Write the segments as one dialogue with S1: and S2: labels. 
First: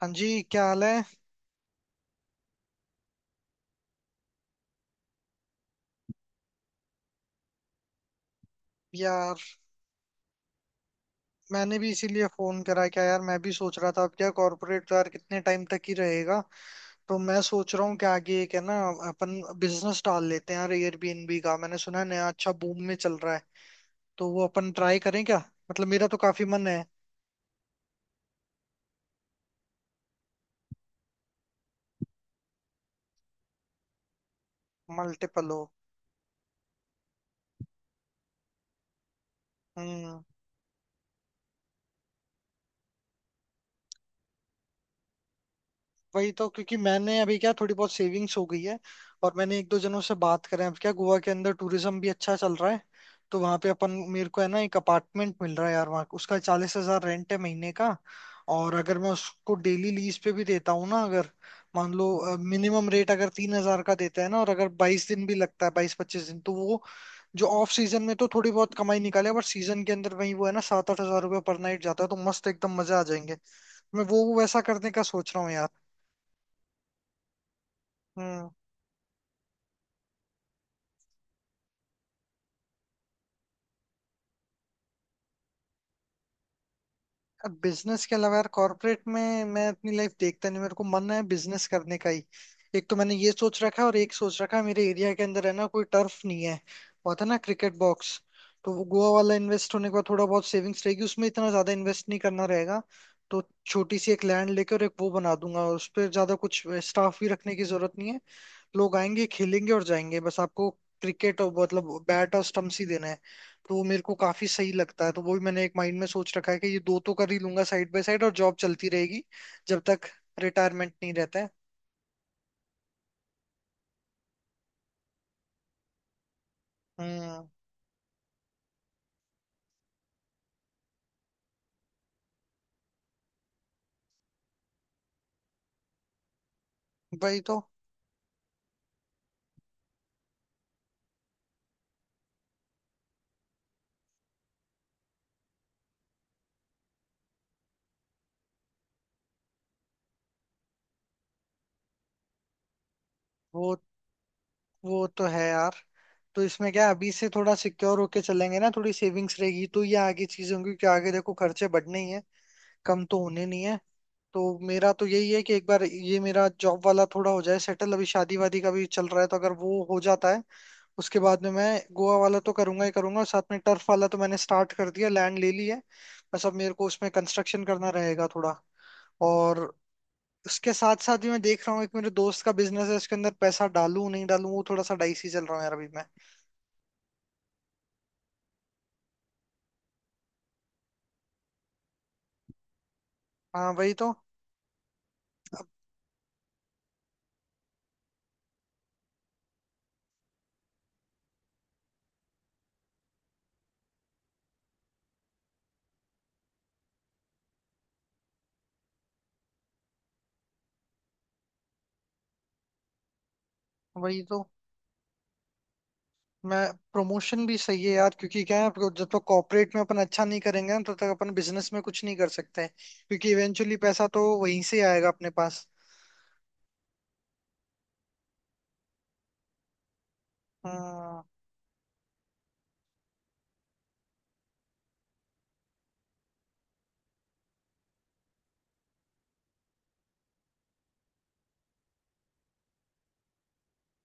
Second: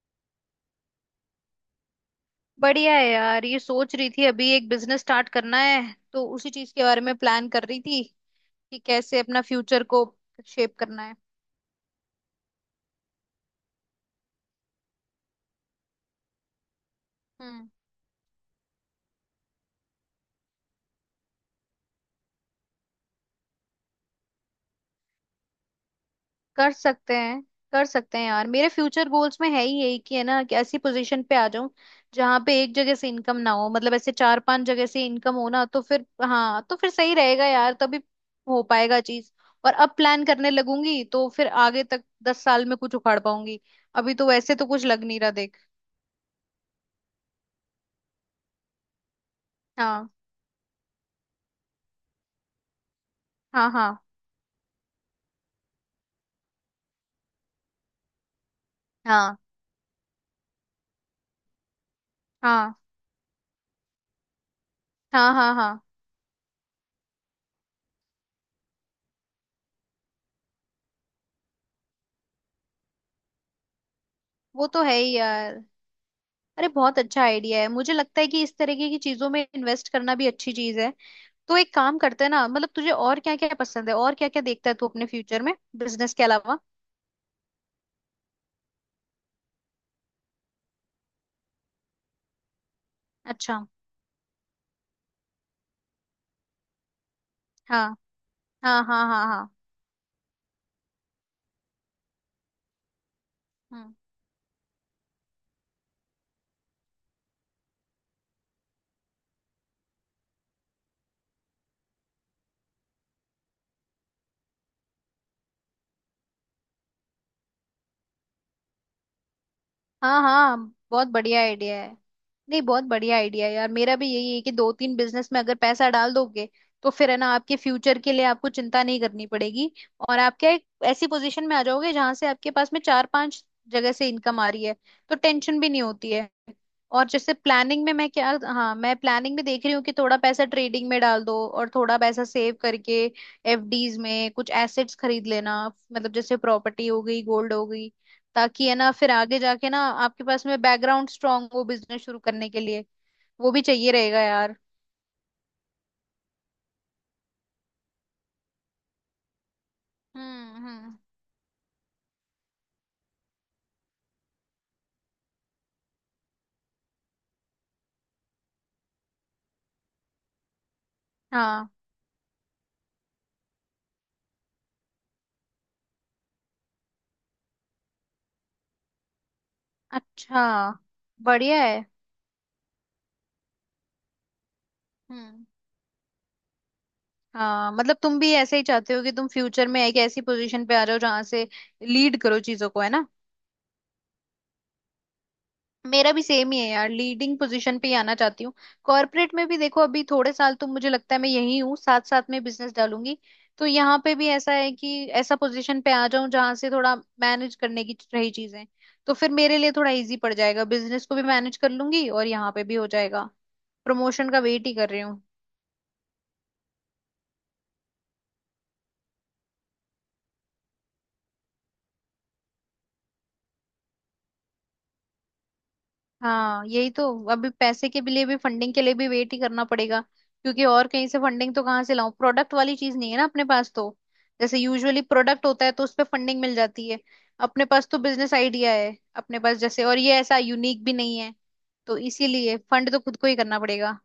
S1: हाँ जी, क्या हाल है?
S2: बढ़िया है यार। ये सोच रही थी अभी एक बिजनेस स्टार्ट करना है तो उसी चीज के बारे में प्लान कर रही थी कि कैसे
S1: यार
S2: अपना फ्यूचर को शेप करना है।
S1: मैंने भी इसीलिए फोन करा। क्या यार, मैं भी सोच रहा था अब क्या कॉर्पोरेट तो यार कितने टाइम तक ही रहेगा। तो मैं
S2: हम्म।
S1: सोच रहा हूँ कि आगे एक है ना अपन बिजनेस डाल लेते हैं यार। एयरबीएनबी का मैंने सुना है, नया अच्छा बूम में चल रहा है। तो वो अपन ट्राई करें क्या? मतलब मेरा तो काफी मन
S2: कर
S1: है।
S2: सकते हैं। कर सकते हैं यार, मेरे फ्यूचर गोल्स में है ही यही कि है ना कि ऐसी पोजीशन पे आ जाऊं जहां पे एक जगह से इनकम ना हो, मतलब ऐसे चार पांच जगह से इनकम हो
S1: मल्टीपल हो।
S2: ना, तो फिर हाँ तो फिर सही रहेगा यार, तभी हो पाएगा चीज। और अब
S1: हम्म।
S2: प्लान करने लगूंगी तो फिर आगे तक 10 साल में कुछ उखाड़ पाऊंगी। अभी तो वैसे तो कुछ लग नहीं रहा देख।
S1: वही तो, क्योंकि मैंने अभी क्या थोड़ी बहुत सेविंग्स हो गई है। और मैंने एक दो जनों
S2: हाँ,
S1: से बात करें। अब क्या गोवा के अंदर टूरिज्म भी अच्छा चल रहा है। तो वहां पे
S2: हाँ, हाँ,
S1: अपन मेरे को है ना एक अपार्टमेंट मिल रहा है यार वहाँ। उसका 40 हजार रेंट है महीने का। और अगर मैं
S2: हाँ,
S1: उसको डेली लीज पे भी देता हूँ ना, अगर मान लो
S2: हाँ,
S1: मिनिमम रेट अगर 3 हजार का देता है ना। और अगर 22 दिन
S2: हाँ,
S1: भी
S2: हाँ,
S1: लगता
S2: हाँ।
S1: है, 22-25 दिन, तो वो जो ऑफ सीजन में तो थोड़ी बहुत कमाई निकाले, बट सीजन के अंदर वही वो है ना 7-8 हजार रुपये पर नाइट जाता है। तो मस्त एकदम मजा आ जाएंगे। मैं वो वैसा
S2: वो तो
S1: करने
S2: है
S1: का
S2: ही
S1: सोच रहा हूँ।
S2: यार। अरे बहुत अच्छा आइडिया है, मुझे लगता है कि
S1: हम्म।
S2: इस तरीके की चीजों में इन्वेस्ट करना भी अच्छी चीज है। तो एक काम करते हैं ना, मतलब तुझे और क्या क्या पसंद है और क्या क्या देखता है तू अपने फ्यूचर में बिजनेस के अलावा।
S1: अब बिजनेस के अलावा यार कॉर्पोरेट में मैं अपनी लाइफ देखता नहीं, मेरे को मन है बिजनेस करने का ही। एक तो मैंने ये
S2: अच्छा।
S1: सोच रखा है, और एक सोच रखा है मेरे एरिया के अंदर है ना कोई टर्फ नहीं है। वो था ना क्रिकेट
S2: हाँ,
S1: बॉक्स। तो
S2: हाँ,
S1: वो
S2: हाँ,
S1: गोवा
S2: हाँ,
S1: वाला
S2: हाँ।
S1: इन्वेस्ट होने के बाद थोड़ा बहुत सेविंग्स रहेगी, उसमें इतना ज्यादा इन्वेस्ट नहीं करना रहेगा। तो
S2: हम्म।
S1: छोटी सी एक लैंड लेकर एक वो बना दूंगा, उस पर ज्यादा कुछ स्टाफ भी रखने की जरूरत नहीं है। लोग आएंगे खेलेंगे और जाएंगे, बस आपको क्रिकेट, और मतलब बैट और स्टम्प्स ही देना है। तो वो मेरे को काफी सही लगता है। तो वो भी मैंने एक माइंड में सोच रखा है कि ये दो तो कर ही लूंगा साइड बाय साइड, और जॉब चलती रहेगी जब तक
S2: हाँ, हाँ।
S1: रिटायरमेंट
S2: बहुत
S1: नहीं रहता
S2: बढ़िया
S1: है।
S2: आइडिया है। नहीं, बहुत बढ़िया आइडिया है यार, मेरा भी यही है कि दो तीन बिजनेस में अगर पैसा डाल दोगे तो फिर है ना,
S1: हम्म।
S2: आपके फ्यूचर के लिए आपको चिंता नहीं करनी पड़ेगी। और आप क्या, एक ऐसी पोजीशन में आ जाओगे जहां से आपके पास में चार पांच जगह से इनकम आ रही है, तो टेंशन भी नहीं होती है। और जैसे
S1: वही तो।
S2: प्लानिंग में मैं क्या हाँ, मैं प्लानिंग में देख रही हूँ कि थोड़ा पैसा ट्रेडिंग में डाल दो और थोड़ा पैसा सेव करके एफडीज में कुछ एसेट्स खरीद लेना, मतलब जैसे प्रॉपर्टी हो गई, गोल्ड हो गई, ताकि है ना, फिर आगे जाके ना आपके पास में बैकग्राउंड स्ट्रांग हो बिजनेस शुरू करने के लिए, वो भी
S1: वो
S2: चाहिए रहेगा यार।
S1: वो तो है यार। तो इसमें क्या है, अभी से थोड़ा सिक्योर होके चलेंगे ना, थोड़ी सेविंग्स रहेगी तो ये आगे चीजें
S2: हम्म।
S1: होंगी कि
S2: हम्म।
S1: आगे देखो खर्चे बढ़ने ही है, कम तो होने नहीं है। तो मेरा तो यही है कि एक बार ये मेरा जॉब वाला थोड़ा हो जाए सेटल, अभी शादी वादी का भी चल रहा है, तो अगर वो हो जाता है उसके बाद में मैं
S2: हाँ।
S1: गोवा वाला तो करूंगा ही करूंगा, और साथ में टर्फ वाला तो मैंने स्टार्ट कर दिया, लैंड ले ली है। बस अब मेरे को उसमें कंस्ट्रक्शन करना रहेगा थोड़ा। और
S2: अच्छा।
S1: उसके साथ साथ ही मैं
S2: बढ़िया
S1: देख रहा हूँ
S2: है।
S1: एक मेरे दोस्त का बिजनेस है उसके अंदर पैसा डालूं नहीं डालूं, वो थोड़ा सा डाइसी चल
S2: हम्म।
S1: रहा है यार अभी मैं।
S2: हाँ, मतलब तुम भी ऐसे ही चाहते हो कि तुम फ्यूचर में एक ऐसी पोजीशन पे आ जाओ जहां से लीड करो चीजों को, है ना।
S1: हाँ, वही तो।
S2: मेरा भी सेम ही है यार, लीडिंग पोजीशन पे ही आना चाहती हूँ। कॉर्पोरेट में भी देखो, अभी थोड़े साल तो मुझे लगता है मैं यही हूँ, साथ साथ में बिजनेस डालूंगी। तो यहाँ पे भी ऐसा है कि ऐसा पोजीशन पे आ जाऊं जहाँ से थोड़ा मैनेज करने की रही चीजें, तो फिर मेरे लिए थोड़ा इजी पड़ जाएगा, बिजनेस को भी मैनेज कर लूंगी और यहाँ पे भी हो जाएगा।
S1: वही
S2: प्रमोशन का
S1: तो।
S2: वेट ही कर रही।
S1: मैं प्रमोशन भी सही है यार, क्योंकि क्या है आपको जब तक कॉर्पोरेट में अपन अच्छा नहीं करेंगे ना, तब तक अपन बिजनेस में कुछ नहीं कर सकते, क्योंकि इवेंचुअली पैसा तो वहीं से आएगा अपने पास।
S2: हाँ, यही तो। अभी पैसे के लिए भी, फंडिंग के लिए भी वेट ही करना पड़ेगा, क्योंकि और कहीं से
S1: हाँ,
S2: फंडिंग तो कहाँ से लाऊं, प्रोडक्ट वाली चीज नहीं है ना अपने पास, तो जैसे यूजुअली प्रोडक्ट होता है तो उस पे फंडिंग मिल जाती है। अपने पास तो बिजनेस आइडिया है, अपने पास जैसे, और ये ऐसा यूनिक भी नहीं है, तो इसीलिए फंड तो खुद को ही करना पड़ेगा।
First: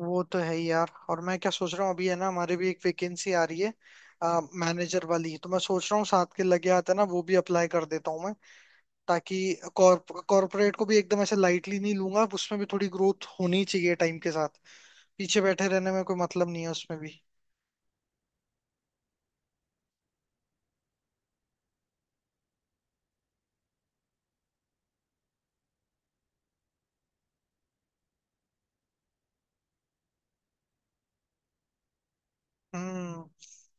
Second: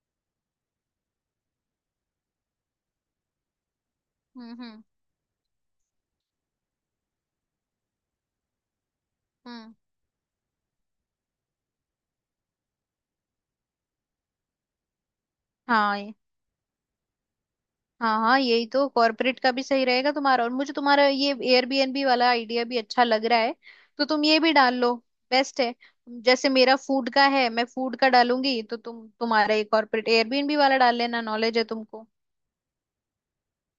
S1: वो तो है ही यार। और मैं क्या सोच रहा हूँ अभी है ना हमारे भी एक वैकेंसी आ रही है,
S2: हम्म। हम्म।
S1: मैनेजर वाली। तो मैं सोच रहा हूँ साथ के लगे हाथ है ना वो भी अप्लाई कर देता हूँ मैं, ताकि
S2: हम्म।
S1: कॉर्पोरेट को भी एकदम ऐसे लाइटली नहीं लूंगा, उसमें भी थोड़ी ग्रोथ होनी चाहिए टाइम के साथ। पीछे बैठे रहने में
S2: हाँ,
S1: कोई मतलब नहीं है उसमें भी।
S2: हाँ, हाँ, यही तो। कॉर्पोरेट का भी सही रहेगा तुम्हारा, और मुझे तुम्हारा ये एयरबीएनबी वाला आइडिया भी अच्छा लग रहा है, तो तुम ये भी डाल लो। बेस्ट है। जैसे मेरा फूड का है, मैं फूड का डालूंगी, तो तुम तुम्हारा ये कॉर्पोरेट एयरबीएनबी वाला डाल लेना, नॉलेज है तुमको।
S1: हम्म।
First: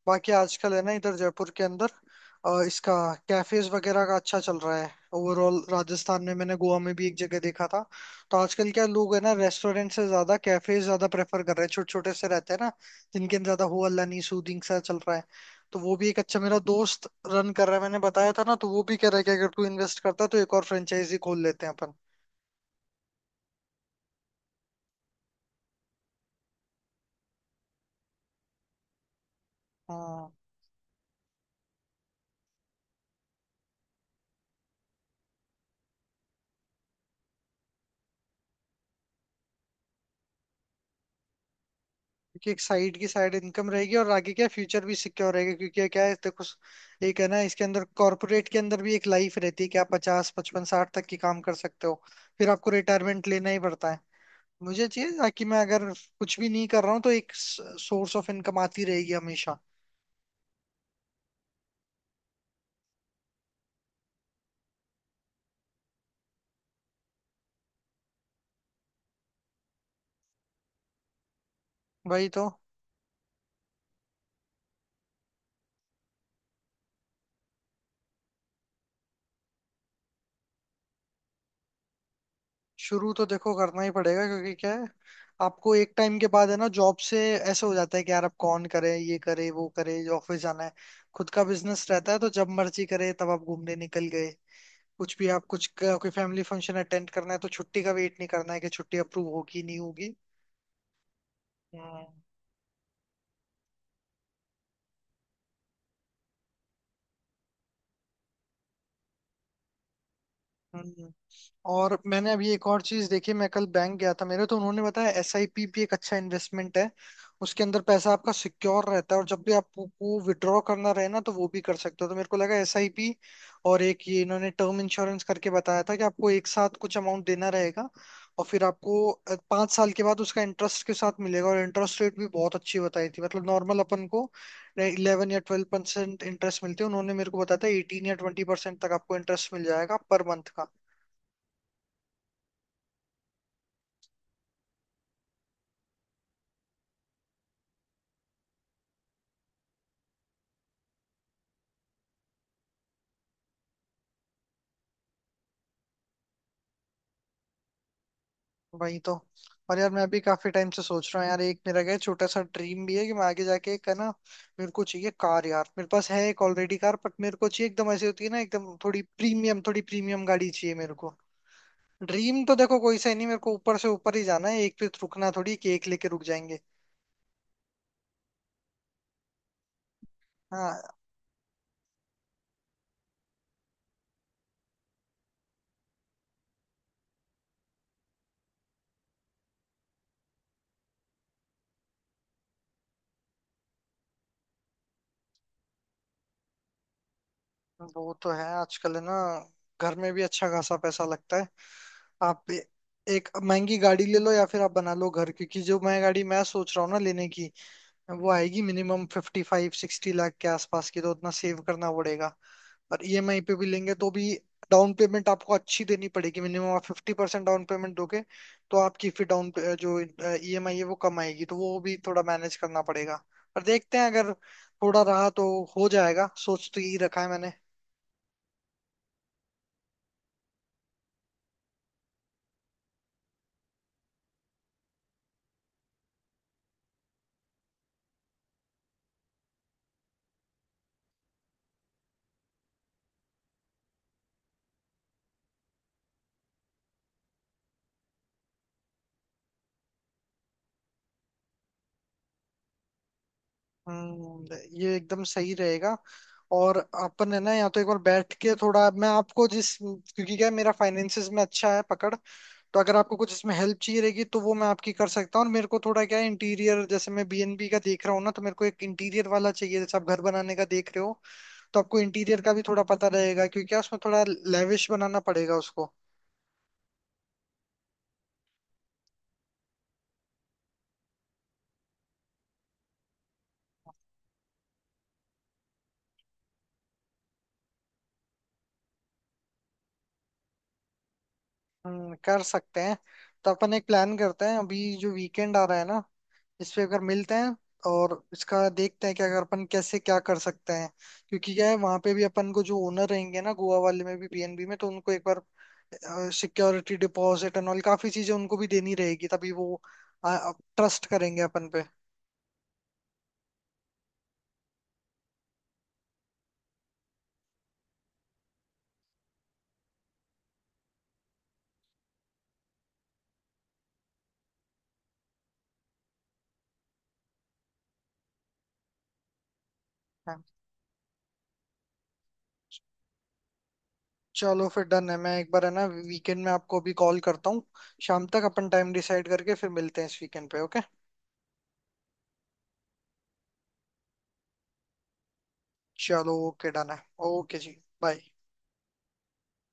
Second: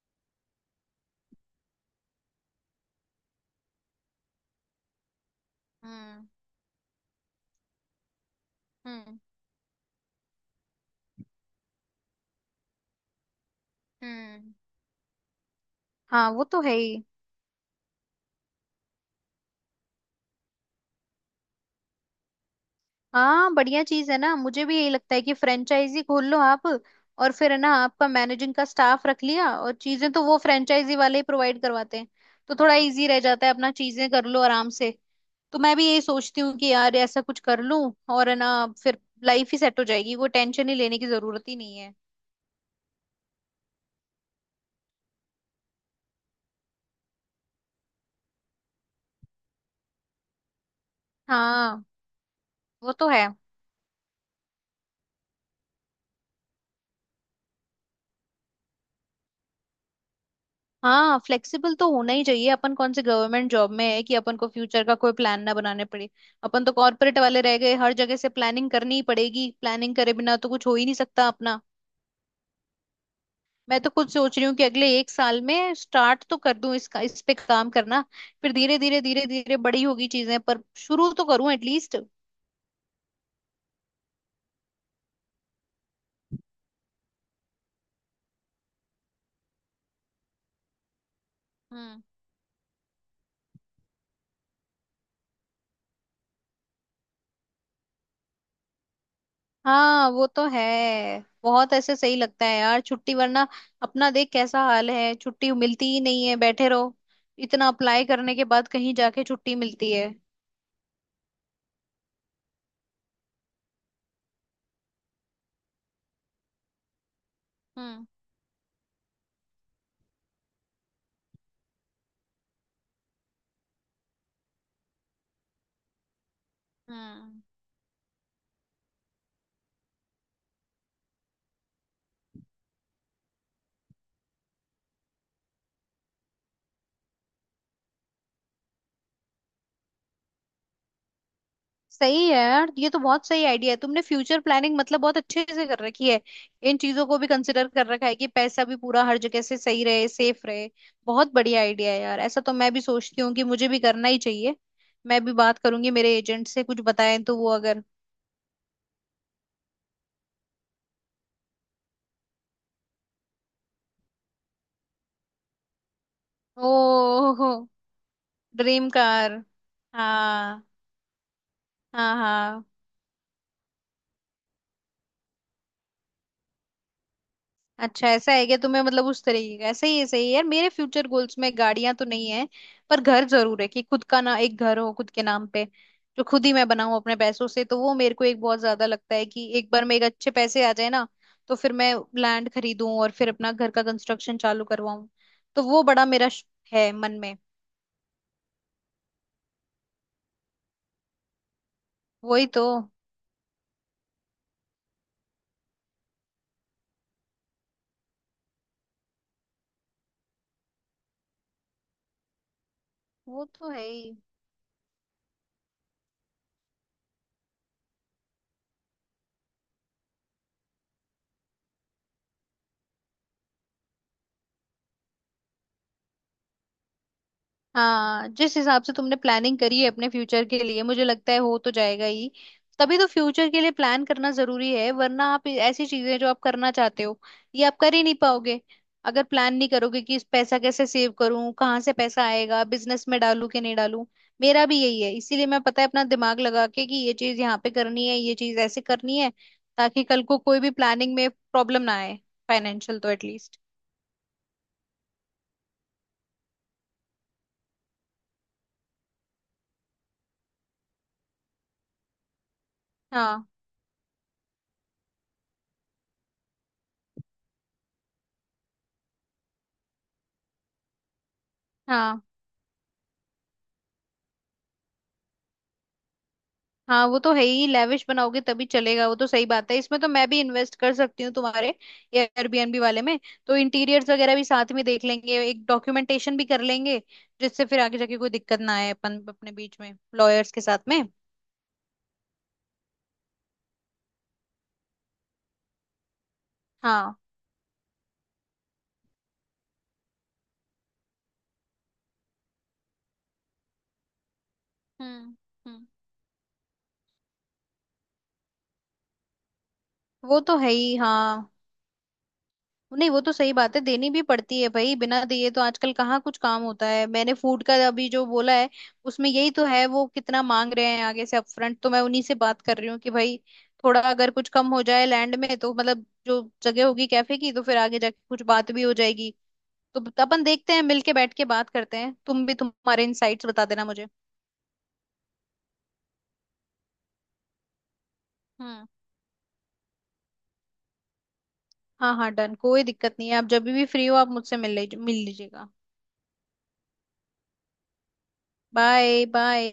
S1: बाकी आजकल है ना इधर जयपुर के अंदर इसका कैफेज वगैरह का अच्छा चल रहा है। ओवरऑल राजस्थान
S2: हम्म।
S1: में, मैंने गोवा में भी एक जगह देखा था। तो आजकल क्या लोग
S2: हम्म।
S1: है ना रेस्टोरेंट से ज्यादा कैफेज ज्यादा प्रेफर कर रहे हैं, छोटे छोटे से रहते हैं ना, जिनके अंदर ज्यादा हो अल्ला नहीं,
S2: हम्म।
S1: सूदिंग सा चल रहा है। तो वो भी एक
S2: हाँ,
S1: अच्छा
S2: वो
S1: मेरा
S2: तो है ही।
S1: दोस्त रन कर रहा है, मैंने बताया था ना। तो वो भी कह रहा है कि अगर तू इन्वेस्ट करता है तो एक और फ्रेंचाइजी खोल लेते हैं अपन।
S2: हाँ, बढ़िया चीज है ना, मुझे भी यही लगता है कि फ्रेंचाइजी खोल लो आप, और फिर है ना, आपका मैनेजिंग का स्टाफ रख लिया और चीजें तो
S1: हाँ।
S2: वो फ्रेंचाइजी वाले ही प्रोवाइड करवाते हैं, तो थोड़ा इजी रह जाता है, अपना चीजें कर लो आराम से। तो मैं भी यही सोचती हूँ कि यार ऐसा कुछ कर लूं, और है ना, फिर लाइफ ही सेट हो जाएगी, कोई टेंशन ही लेने की जरूरत ही नहीं है।
S1: क्योंकि एक साइड की साइड इनकम रहेगी, और आगे क्या फ्यूचर भी सिक्योर रहेगा, क्योंकि ये क्या है देखो एक है ना इसके अंदर कॉर्पोरेट के अंदर भी एक लाइफ रहती है कि आप 50-55-60 तक की काम कर
S2: हाँ,
S1: सकते हो। फिर आपको
S2: वो तो
S1: रिटायरमेंट
S2: है।
S1: लेना ही पड़ता है। मुझे चाहिए ताकि मैं अगर कुछ भी नहीं कर रहा हूँ तो एक सोर्स ऑफ इनकम आती रहेगी हमेशा।
S2: हाँ, फ्लेक्सिबल तो होना ही चाहिए, अपन कौन से गवर्नमेंट जॉब में है कि अपन को फ्यूचर का कोई प्लान ना बनाने पड़े। अपन तो कॉर्पोरेट वाले रह गए, हर जगह से प्लानिंग करनी ही पड़ेगी, प्लानिंग करे बिना तो कुछ हो ही नहीं सकता अपना।
S1: वही तो।
S2: मैं तो खुद सोच रही हूँ कि अगले एक साल में स्टार्ट तो कर दूं इसका, इस पे काम करना। फिर धीरे धीरे धीरे धीरे बड़ी होगी चीजें, पर शुरू तो करूं एटलीस्ट।
S1: शुरू तो देखो करना ही पड़ेगा, क्योंकि क्या है आपको एक टाइम के बाद है ना जॉब से ऐसा हो जाता है कि यार अब कौन करे, ये करे वो करे, ऑफिस जाना है। खुद का बिजनेस
S2: हम्म।
S1: रहता है तो जब मर्जी करे तब आप घूमने निकल गए। कुछ भी आप कोई फैमिली फंक्शन अटेंड करना है तो छुट्टी का वेट नहीं करना है कि छुट्टी अप्रूव होगी नहीं
S2: हाँ,
S1: होगी।
S2: वो तो है। बहुत ऐसे
S1: हम्म।
S2: सही लगता है यार छुट्टी, वरना अपना देख कैसा हाल है, छुट्टी मिलती ही नहीं है, बैठे रहो, इतना अप्लाई करने के बाद कहीं जाके छुट्टी मिलती है।
S1: हम्म। और मैंने अभी एक और चीज देखी, मैं कल बैंक गया था मेरे, तो उन्होंने बताया SIP भी एक अच्छा इन्वेस्टमेंट है। उसके अंदर
S2: हम्म।
S1: पैसा आपका सिक्योर रहता है, और जब भी आपको विड्रॉ करना रहे ना तो वो भी कर सकते हो। तो मेरे को लगा SIP। और एक ये इन्होंने टर्म इंश्योरेंस करके बताया था कि आपको एक साथ कुछ अमाउंट
S2: हम्म।
S1: देना रहेगा, और फिर आपको 5 साल के बाद उसका इंटरेस्ट के साथ मिलेगा। और इंटरेस्ट रेट भी बहुत अच्छी बताई थी, मतलब नॉर्मल अपन को 11 या 12% इंटरेस्ट मिलते हैं, उन्होंने मेरे को बताया था 18 या 20% तक आपको इंटरेस्ट मिल जाएगा पर मंथ।
S2: सही है यार, ये तो बहुत सही आइडिया है, तुमने फ्यूचर प्लानिंग मतलब बहुत अच्छे से कर रखी है, इन चीजों को भी कंसिडर कर रखा है कि पैसा भी पूरा हर जगह से सही रहे, सेफ रहे। बहुत बढ़िया आइडिया है यार, ऐसा तो मैं भी सोचती हूँ कि मुझे भी करना ही चाहिए, मैं भी बात करूंगी मेरे एजेंट से, कुछ बताएं तो वो अगर।
S1: वही तो। और यार मैं भी काफी टाइम से सोच रहा हूँ यार, एक मेरा क्या है, छोटा सा ड्रीम भी है कि मैं आगे जाके एक है ना मेरे को चाहिए कार यार। मेरे पास है एक
S2: ओ,
S1: ऑलरेडी कार, बट मेरे को चाहिए एकदम, ऐसी होती है ना एकदम
S2: ड्रीम
S1: थोड़ी
S2: कार।
S1: प्रीमियम, थोड़ी प्रीमियम गाड़ी
S2: हाँ,
S1: चाहिए मेरे को।
S2: हाँ,
S1: ड्रीम तो
S2: हाँ।
S1: देखो कोई सा ही नहीं, मेरे को ऊपर से ऊपर ही जाना है, एक पे रुकना थोड़ी केक लेके रुक जाएंगे।
S2: अच्छा, ऐसा है क्या, तुम्हें मतलब उस तरीके का ऐसा ही है, सही है यार। मेरे
S1: हाँ,
S2: फ्यूचर गोल्स में गाड़ियां तो नहीं है, पर घर जरूर है कि खुद का ना, एक घर हो खुद के नाम पे, जो खुद ही मैं बनाऊं अपने पैसों से, तो वो मेरे को एक बहुत ज्यादा लगता है कि एक बार मेरे अच्छे पैसे आ जाए ना, तो फिर मैं लैंड खरीदूं और फिर अपना घर का कंस्ट्रक्शन चालू करवाऊं। तो वो बड़ा मेरा है मन में।
S1: वो तो है आजकल है ना, घर में भी अच्छा खासा पैसा लगता है।
S2: वही
S1: आप
S2: तो।
S1: एक महंगी गाड़ी ले लो या फिर आप बना लो घर, क्योंकि जो मैं गाड़ी मैं सोच रहा हूँ ना लेने की, वो आएगी मिनिमम 55-60 लाख के आसपास की, तो उतना सेव करना पड़ेगा। और EMI
S2: वो
S1: पे भी
S2: तो है
S1: लेंगे
S2: ही।
S1: तो भी डाउन पेमेंट आपको अच्छी देनी पड़ेगी, मिनिमम आप 50% डाउन पेमेंट दोगे तो आपकी फिर डाउन, जो EMI है वो कम आएगी, तो वो भी थोड़ा मैनेज करना पड़ेगा। और देखते हैं अगर थोड़ा रहा तो हो जाएगा, सोच तो यही रखा है मैंने।
S2: हाँ, जिस हिसाब से तुमने प्लानिंग करी है अपने फ्यूचर के लिए, मुझे लगता है हो तो जाएगा ही। तभी तो फ्यूचर के लिए प्लान करना जरूरी है, वरना आप ऐसी चीजें जो आप करना चाहते हो, ये आप कर ही नहीं पाओगे अगर प्लान नहीं करोगे कि इस पैसा कैसे सेव करूं, कहाँ से पैसा आएगा, बिजनेस में डालूं कि नहीं डालूं। मेरा भी यही है, इसीलिए मैं पता है अपना दिमाग लगा के कि ये चीज यहाँ पे करनी है, ये चीज ऐसे करनी है, ताकि कल को कोई भी प्लानिंग में प्रॉब्लम ना आए, फाइनेंशियल तो एटलीस्ट।
S1: हम्म। ये एकदम सही रहेगा। और अपन है ना या तो एक बार बैठ के थोड़ा मैं आपको जिस, क्योंकि क्या है, मेरा फाइनेंसिस में अच्छा है पकड़। तो अगर आपको कुछ
S2: हाँ,
S1: इसमें हेल्प चाहिए रहेगी तो वो मैं आपकी कर सकता हूँ। और मेरे को थोड़ा क्या है इंटीरियर, जैसे मैं बीएनबी का देख रहा हूँ ना तो मेरे को एक इंटीरियर वाला चाहिए, जैसे आप घर बनाने का देख रहे हो तो आपको
S2: हाँ।
S1: इंटीरियर का भी थोड़ा पता रहेगा, क्योंकि क्या उसमें थोड़ा लेविश बनाना पड़ेगा उसको।
S2: हाँ, वो तो है ही, लेविश बनाओगे तभी चलेगा, वो तो सही बात है, इसमें तो मैं भी इन्वेस्ट कर सकती हूँ तुम्हारे एयरबीएनबी वाले में। तो इंटीरियर्स वगैरह भी साथ में देख लेंगे, एक डॉक्यूमेंटेशन भी कर लेंगे, जिससे फिर आगे जाके कोई दिक्कत ना आए अपन अपने बीच में लॉयर्स के साथ में।
S1: कर सकते हैं। तो अपन एक प्लान करते हैं, अभी जो वीकेंड आ रहा है ना इस पे अगर
S2: हाँ।
S1: मिलते हैं, और इसका देखते हैं कि अगर अपन कैसे क्या कर सकते हैं। क्योंकि क्या है वहां पे भी अपन को जो ओनर रहेंगे ना गोवा वाले में भी, बीएनबी में, तो उनको एक
S2: हम्म।
S1: बार
S2: हम्म।
S1: सिक्योरिटी डिपॉजिट एंड ऑल काफी चीजें उनको भी देनी रहेगी, तभी वो
S2: वो तो है ही।
S1: ट्रस्ट करेंगे
S2: हाँ,
S1: अपन पे।
S2: नहीं, वो तो सही बात है, देनी भी पड़ती है भाई, बिना दिए तो आजकल कहाँ कुछ काम होता है, मैंने फूड का अभी जो बोला है उसमें यही तो है, वो कितना मांग रहे हैं आगे से अपफ्रंट, तो मैं उन्हीं से बात कर रही हूँ कि भाई थोड़ा अगर कुछ कम हो जाए लैंड में तो, मतलब जो जगह होगी कैफे की, तो फिर आगे जाके कुछ बात भी हो जाएगी। तो
S1: हाँ,
S2: अपन देखते हैं, मिलके बैठ के बात करते हैं, तुम भी तुम्हारे इनसाइट्स बता देना मुझे।
S1: चलो फिर डन है। मैं एक बार है ना वीकेंड में आपको अभी कॉल करता हूँ, शाम तक अपन
S2: हम्म।
S1: टाइम डिसाइड करके फिर मिलते हैं इस वीकेंड पे, ओके।
S2: हाँ, हाँ, डन, कोई दिक्कत नहीं है, आप जब भी फ्री हो आप मुझसे मिल लीजिए, मिल लीजिएगा।
S1: चलो, ओके, डन है। ओके जी। बाय।
S2: Bye, bye.